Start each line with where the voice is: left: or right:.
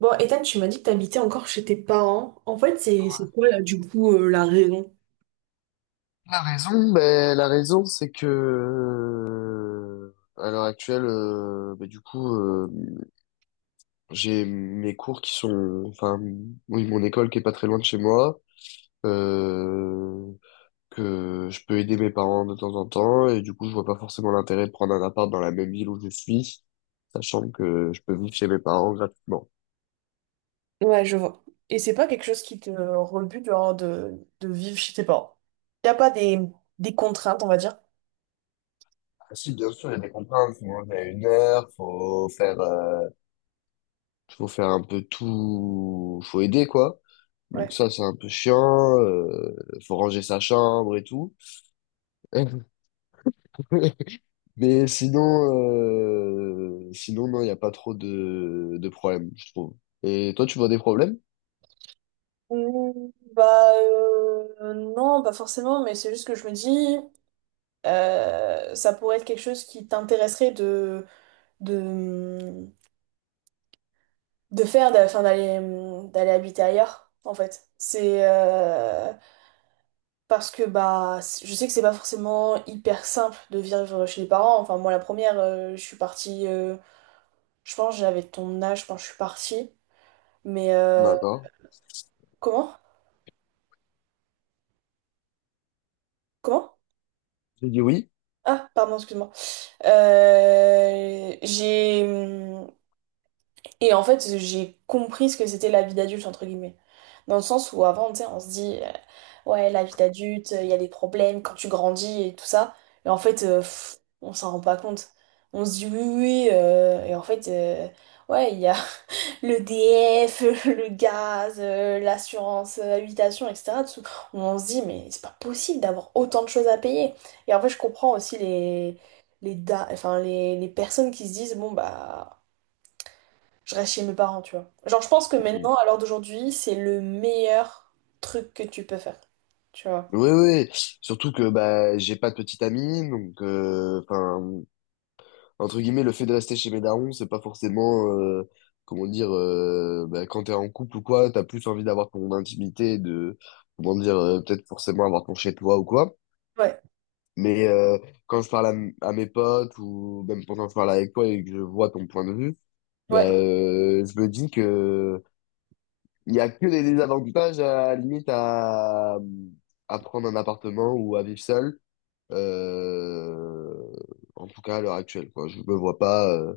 right: Bon, Ethan, tu m'as dit que t'habitais encore chez tes parents. En fait, c'est quoi là, du coup, la raison?
left: La raison, ben, la raison, c'est que à l'heure actuelle, j'ai mes cours qui sont, enfin, oui, mon école qui est pas très loin de chez moi, euh, que je peux aider mes parents de temps en temps, et du coup, je vois pas forcément l'intérêt de prendre un appart dans la même ville où je suis, sachant que je peux vivre chez mes parents gratuitement.
right: Ouais, je vois. Et c'est pas quelque chose qui te rebute genre, de, vivre chez tes parents. Y a pas des contraintes, on va dire.
left: Ah, si, bien sûr, il y a des contraintes, faut manger à une heure, faut faire un peu tout, faut aider, quoi. Donc
right: Ouais.
left: ça, c'est un peu chiant. Faut ranger sa chambre et tout. Mais sinon, sinon non, il n'y a pas trop de problèmes, je trouve. Et toi, tu vois des problèmes?
right: Mm, bah non, pas forcément, mais c'est juste que je me dis, ça pourrait être quelque chose qui t'intéresserait de, de faire, d'aller habiter ailleurs, en fait. C'est Parce que bah, je sais que c'est pas forcément hyper simple de vivre chez les parents. Enfin, moi, la première, je suis partie, je pense, j'avais ton âge quand je suis partie. Mais
left: D'accord.
right: comment? Comment?
left: J'ai dit oui.
right: Ah, pardon, excuse-moi. J'ai. Et en fait, j'ai compris ce que c'était la vie d'adulte, entre guillemets. Dans le sens où avant, tu sais, on se dit, ouais, la vie d'adulte, il y a des problèmes quand tu grandis et tout ça. Et en fait, on s'en rend pas compte. On se dit, oui, oui, oui, et en fait, ouais, il y a le DF, le gaz, l'assurance, habitation, etc. On se dit, mais c'est pas possible d'avoir autant de choses à payer. Et en fait, je comprends aussi les, da- enfin, les personnes qui se disent, bon, bah. Je reste chez mes parents, tu vois. Genre, je pense que maintenant,
left: Mhm.
right: à l'heure d'aujourd'hui, c'est le meilleur truc que tu peux faire. Tu vois.
left: Oui, oui. Surtout que bah j'ai pas de petite amie, donc enfin entre guillemets le fait de rester chez mes darons, c'est pas forcément comment dire bah, quand t'es en couple ou quoi, t'as plus envie d'avoir ton intimité, de comment dire peut-être forcément avoir ton chez toi ou quoi.
right: Ouais,
left: Mais quand je parle à mes potes ou même pendant que je parle avec toi et que je vois ton point de vue, ben
right: ouais,
left: je me dis que il y a que des désavantages à la limite à prendre un appartement ou à vivre seul. Euh, en tout cas à l'heure actuelle, quoi. Je me vois pas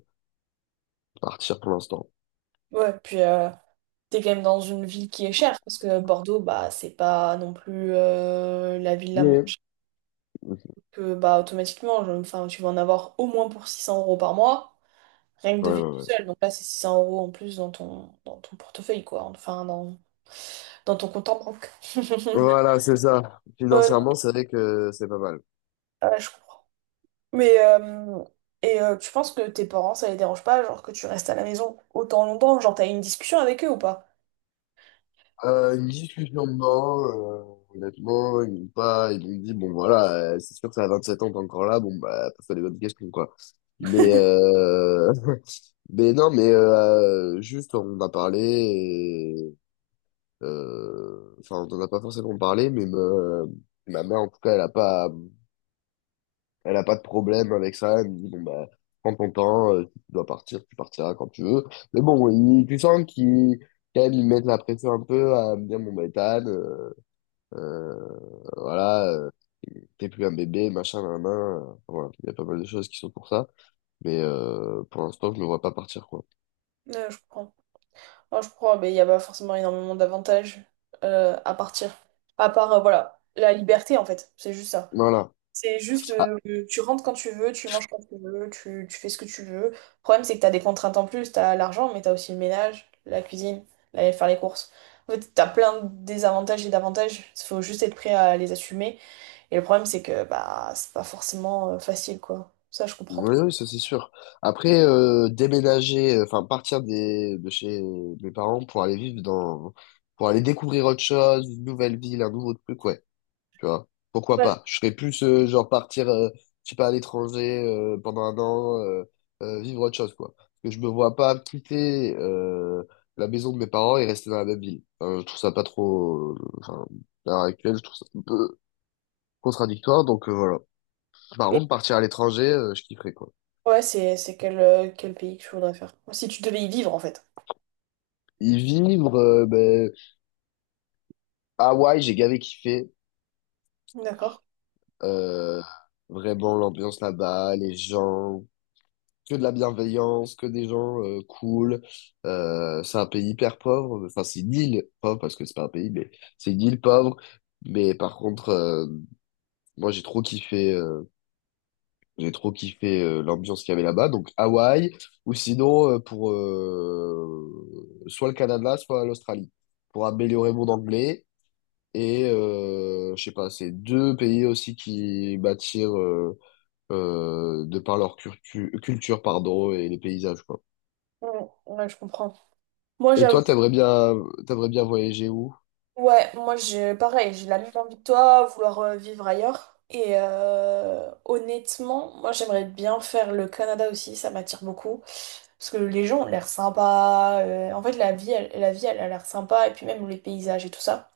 left: partir pour l'instant.
right: ouais. Puis, t'es quand même dans une ville qui est chère, parce que Bordeaux, bah, c'est pas non plus la ville la moins
left: Mais
right: chère
left: ouais,
right: que, bah, automatiquement, tu vas en avoir au moins pour 600 euros par mois, rien que de
left: ouais,
right: vivre tout
left: ouais.
right: seul. Donc là, c'est 600 euros en plus dans ton, portefeuille, quoi. Enfin, dans ton compte en banque.
left: Voilà, c'est ça.
right: Ouais,
left: Financièrement, c'est vrai que c'est pas mal.
right: ouais, je comprends. Mais euh, et tu penses que tes parents, ça les dérange pas, genre que tu restes à la maison autant longtemps, genre t'as eu une discussion avec eux ou pas?
left: Une discussion dedans, honnêtement, ils m'ont pas, ils m'ont dit, bon voilà, c'est sûr que ça a sept ans, t'es encore là, bon bah, pose-toi les bonnes questions, quoi. Mais, mais non, mais juste, on a parlé, et, enfin, on en a pas forcément parlé, mais me... ma mère, en tout cas, elle a pas de problème avec ça, elle me dit, bon bah, prends ton temps, si tu dois partir, tu partiras quand tu veux. Mais bon, tu sens qu'ils, quand même, ils mettent la pression un peu à me dire, bon bah, Ethan, euh, voilà, t'es plus un bébé, machin, nan, nan, voilà, il y a pas mal de choses qui sont pour ça, mais pour l'instant, je me vois pas partir, quoi.
right: Je comprends. Moi je crois mais il n'y a pas forcément énormément d'avantages à partir. À part, voilà, la liberté en fait, c'est juste ça.
left: Voilà.
right: C'est juste,
left: Ah,
right: tu rentres quand tu veux, tu manges quand tu veux, tu fais ce que tu veux. Le problème, c'est que t'as des contraintes en plus, t'as l'argent, mais t'as aussi le ménage, la cuisine, aller faire les courses. En fait, t'as plein de désavantages et d'avantages, il faut juste être prêt à les assumer. Et le problème, c'est que bah c'est pas forcément facile, quoi. Ça, je comprends
left: oui,
right: trop.
left: oui, ça c'est sûr. Après, déménager, enfin, partir de chez mes parents pour aller vivre dans, pour aller découvrir autre chose, une nouvelle ville, un nouveau truc, ouais. Tu vois, pourquoi
right: Ouais.
left: pas? Je serais plus genre partir, je sais pas, à l'étranger pendant un an, vivre autre chose, quoi. Parce que je me vois pas quitter la maison de mes parents et rester dans la même ville. Enfin, je trouve ça pas trop. Enfin, à l'heure actuelle, je trouve ça un peu contradictoire. Donc voilà. Par
right: Et
left: contre, partir à l'étranger, je kifferais, quoi.
right: ouais, c'est quel, quel pays que je voudrais faire. Si tu devais y vivre, en fait.
left: Y vivre, ben, Hawaï, j'ai gavé kiffé.
right: D'accord.
left: Euh, vraiment l'ambiance là-bas, les gens. Que de la bienveillance, que des gens cool. C'est un pays hyper pauvre. Enfin, c'est une île pauvre parce que c'est pas un pays, mais c'est une île pauvre. Mais par contre, moi j'ai trop kiffé l'ambiance qu'il y avait là-bas. Donc Hawaï ou sinon pour soit le Canada, soit l'Australie pour améliorer mon anglais. Et je sais pas, c'est deux pays aussi qui m'attirent de par leur culture, pardon, et les paysages, quoi.
right: Mm, ouais, je comprends. Moi,
left: Et
right: j'avoue.
left: toi, t'aimerais bien voyager où?
right: Ouais, moi, j'ai pareil, j'ai la même envie que toi, vouloir vivre ailleurs. Et honnêtement, moi, j'aimerais bien faire le Canada aussi, ça m'attire beaucoup. Parce que les gens ont l'air sympas. En fait, la vie, elle a l'air sympa. Et puis même les paysages et tout ça.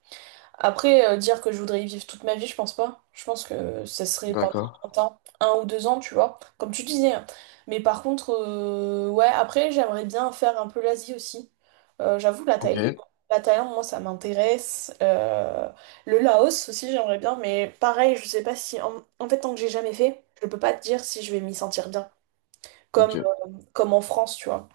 right: Après, dire que je voudrais y vivre toute ma vie, je pense pas. Je pense que ça serait pendant
left: D'accord.
right: un temps, un ou deux ans, tu vois, comme tu disais, hein. Mais par contre, ouais, après, j'aimerais bien faire un peu l'Asie aussi. J'avoue,
left: Ok.
right: la Thaïlande, moi, ça m'intéresse. Le Laos aussi, j'aimerais bien. Mais pareil, je sais pas si... En fait, tant que j'ai jamais fait, je peux pas te dire si je vais m'y sentir bien. Comme,
left: Ok.
right: comme en France, tu vois.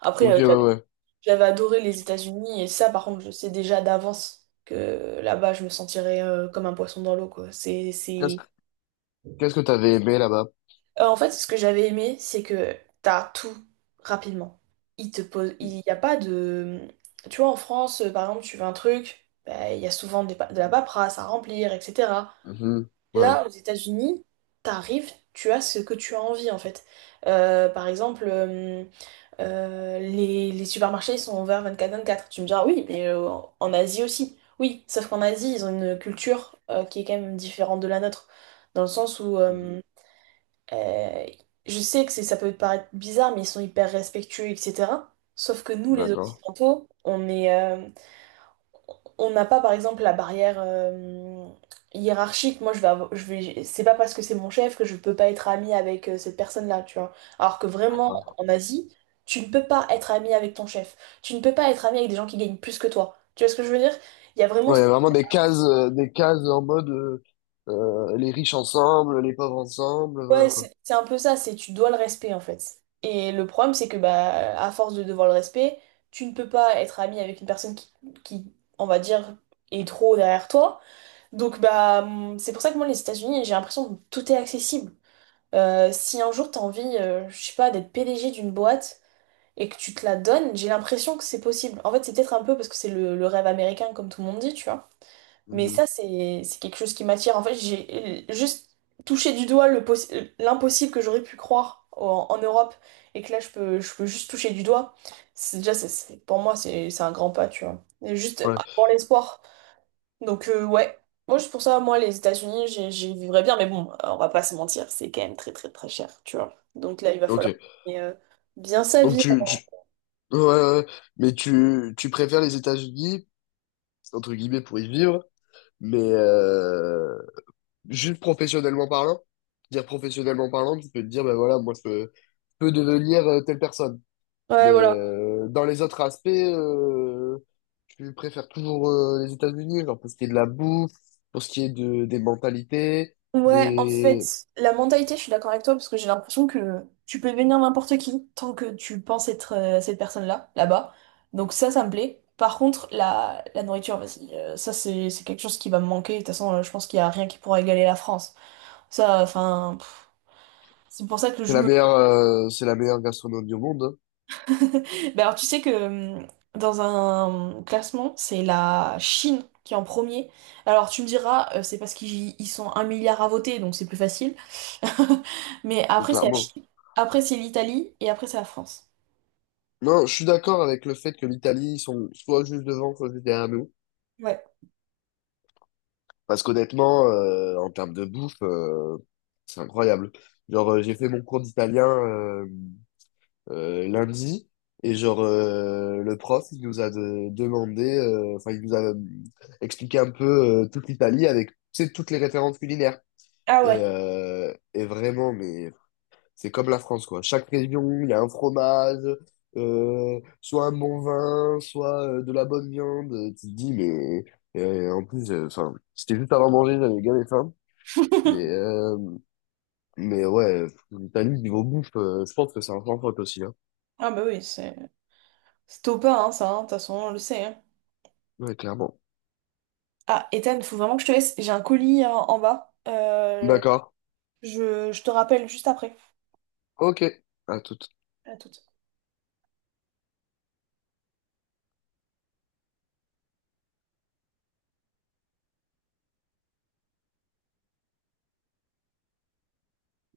right: Après,
left: Ok, ouais, ouais.
right: j'avais adoré les États-Unis et ça, par contre, je sais déjà d'avance que là-bas, je me sentirais comme un poisson dans l'eau, quoi. C'est,
left: Qu'est-ce
right: c'est...
left: que Qu'est-ce que t'avais aimé là-bas?
right: En fait, ce que j'avais aimé, c'est que t'as tout rapidement. Il te pose... Il n'y a pas de... Tu vois, en France, par exemple, tu veux un truc, bah, il y a souvent de la paperasse à remplir, etc.
left: Mhm. Ouais.
right: Là, aux États-Unis, t'arrives, tu as ce que tu as envie, en fait. Par exemple... les supermarchés sont ouverts vingt-quatre vingt-quatre. Tu me diras, oui, mais en Asie aussi. Oui, sauf qu'en Asie, ils ont une culture qui est quand même différente de la nôtre. Dans le sens où,
left: Mhm.
right: euh, je sais que ça peut te paraître bizarre, mais ils sont hyper respectueux, etc. Sauf que nous, les
left: D'accord.
right: Occidentaux, on est, on n'a pas par exemple la barrière hiérarchique. Moi, je vais, c'est pas parce que c'est mon chef que je peux pas être amie avec cette personne-là, tu vois. Alors que vraiment,
left: D'accord.
right: en Asie, tu ne peux pas être amie avec ton chef. Tu ne peux pas être amie avec des gens qui gagnent plus que toi. Tu vois ce que je veux dire? Il y a vraiment,
left: Ouais, il y a vraiment des cases en mode les riches ensemble, les pauvres ensemble, voilà
right: ouais,
left: quoi.
right: c'est un peu ça. C'est tu dois le respect en fait. Et le problème, c'est que bah, à force de devoir le respect, tu ne peux pas être amie avec une personne qui, on va dire, est trop derrière toi. Donc bah c'est pour ça que moi les États-Unis, j'ai l'impression que tout est accessible. Si un jour t'as envie, je sais pas, d'être PDG d'une boîte et que tu te la donnes, j'ai l'impression que c'est possible. En fait, c'est peut-être un peu parce que c'est le, rêve américain comme tout le monde dit, tu vois. Mais
left: Mhm.
right: ça c'est quelque chose qui m'attire. En fait, j'ai juste touché du doigt l'impossible que j'aurais pu croire en, Europe et que là je peux juste toucher du doigt. C'est déjà c'est- Pour moi c'est un grand pas, tu vois. Et juste
left: Ouais.
right: avoir l'espoir. Donc, ouais. Moi, pour ça, moi, les États-Unis, j'y vivrais bien. Mais bon, on va pas se mentir, c'est quand même très, très, très cher, tu vois. Donc là, il, oui, va
left: Ok.
right: falloir gagner, bien sa
left: Donc
right: vie.
left: tu... Ouais, ouais, ouais. Mais tu préfères les États-Unis, entre guillemets, pour y vivre, mais juste professionnellement parlant, dire professionnellement parlant, tu peux te dire, ben voilà, moi, je peux devenir telle personne.
right: Ouais,
left: Mais
right: voilà.
left: dans les autres aspects, je préfère toujours les États-Unis, genre pour ce qui est de la bouffe, pour ce qui est de, des mentalités,
right: Ouais, en
left: des...
right: fait, la mentalité, je suis d'accord avec toi, parce que j'ai l'impression que tu peux devenir n'importe qui tant que tu penses être cette personne-là, là-bas. Donc ça me plaît. Par contre, la nourriture, vas-y, ça, c'est quelque chose qui va me manquer. De toute façon, je pense qu'il y a rien qui pourra égaler la France. Ça, enfin... c'est pour ça que je...
left: C'est la meilleure gastronomie au monde, hein.
right: Bah alors tu sais que dans un classement, c'est la Chine qui est en premier. Alors tu me diras, c'est parce qu'ils sont un milliard à voter, donc c'est plus facile. Mais
left: Donc
right: après c'est la
left: clairement.
right: Chine, après c'est l'Italie et après c'est la France.
left: Non, je suis d'accord avec le fait que l'Italie, ils sont soit juste devant, soit juste derrière nous.
right: Ouais.
left: Parce qu'honnêtement, en termes de bouffe, c'est incroyable. Genre, j'ai fait mon cours d'italien lundi, et genre, le prof, il nous a demandé, enfin, il nous a expliqué un peu toute l'Italie avec, tu sais, toutes les références culinaires.
right: Ah ouais.
left: Et vraiment, mais c'est comme la France, quoi. Chaque région, il y a un fromage, soit un bon vin, soit de la bonne viande. Tu te dis, mais en plus, enfin, c'était juste avant manger, j'avais gavé faim. Mais, euh, mais ouais, l'Italie, niveau bouffe, je pense que c'est un sans faute aussi, hein.
right: Ah bah oui, c'est... C'est top pas, hein, ça, hein, de toute façon, on le sait, hein.
left: Ouais, clairement.
right: Ah, Ethan, faut vraiment que je te laisse. J'ai un colis en, bas.
left: D'accord.
right: Je te rappelle juste après.
left: Ok. À tout
right: À tout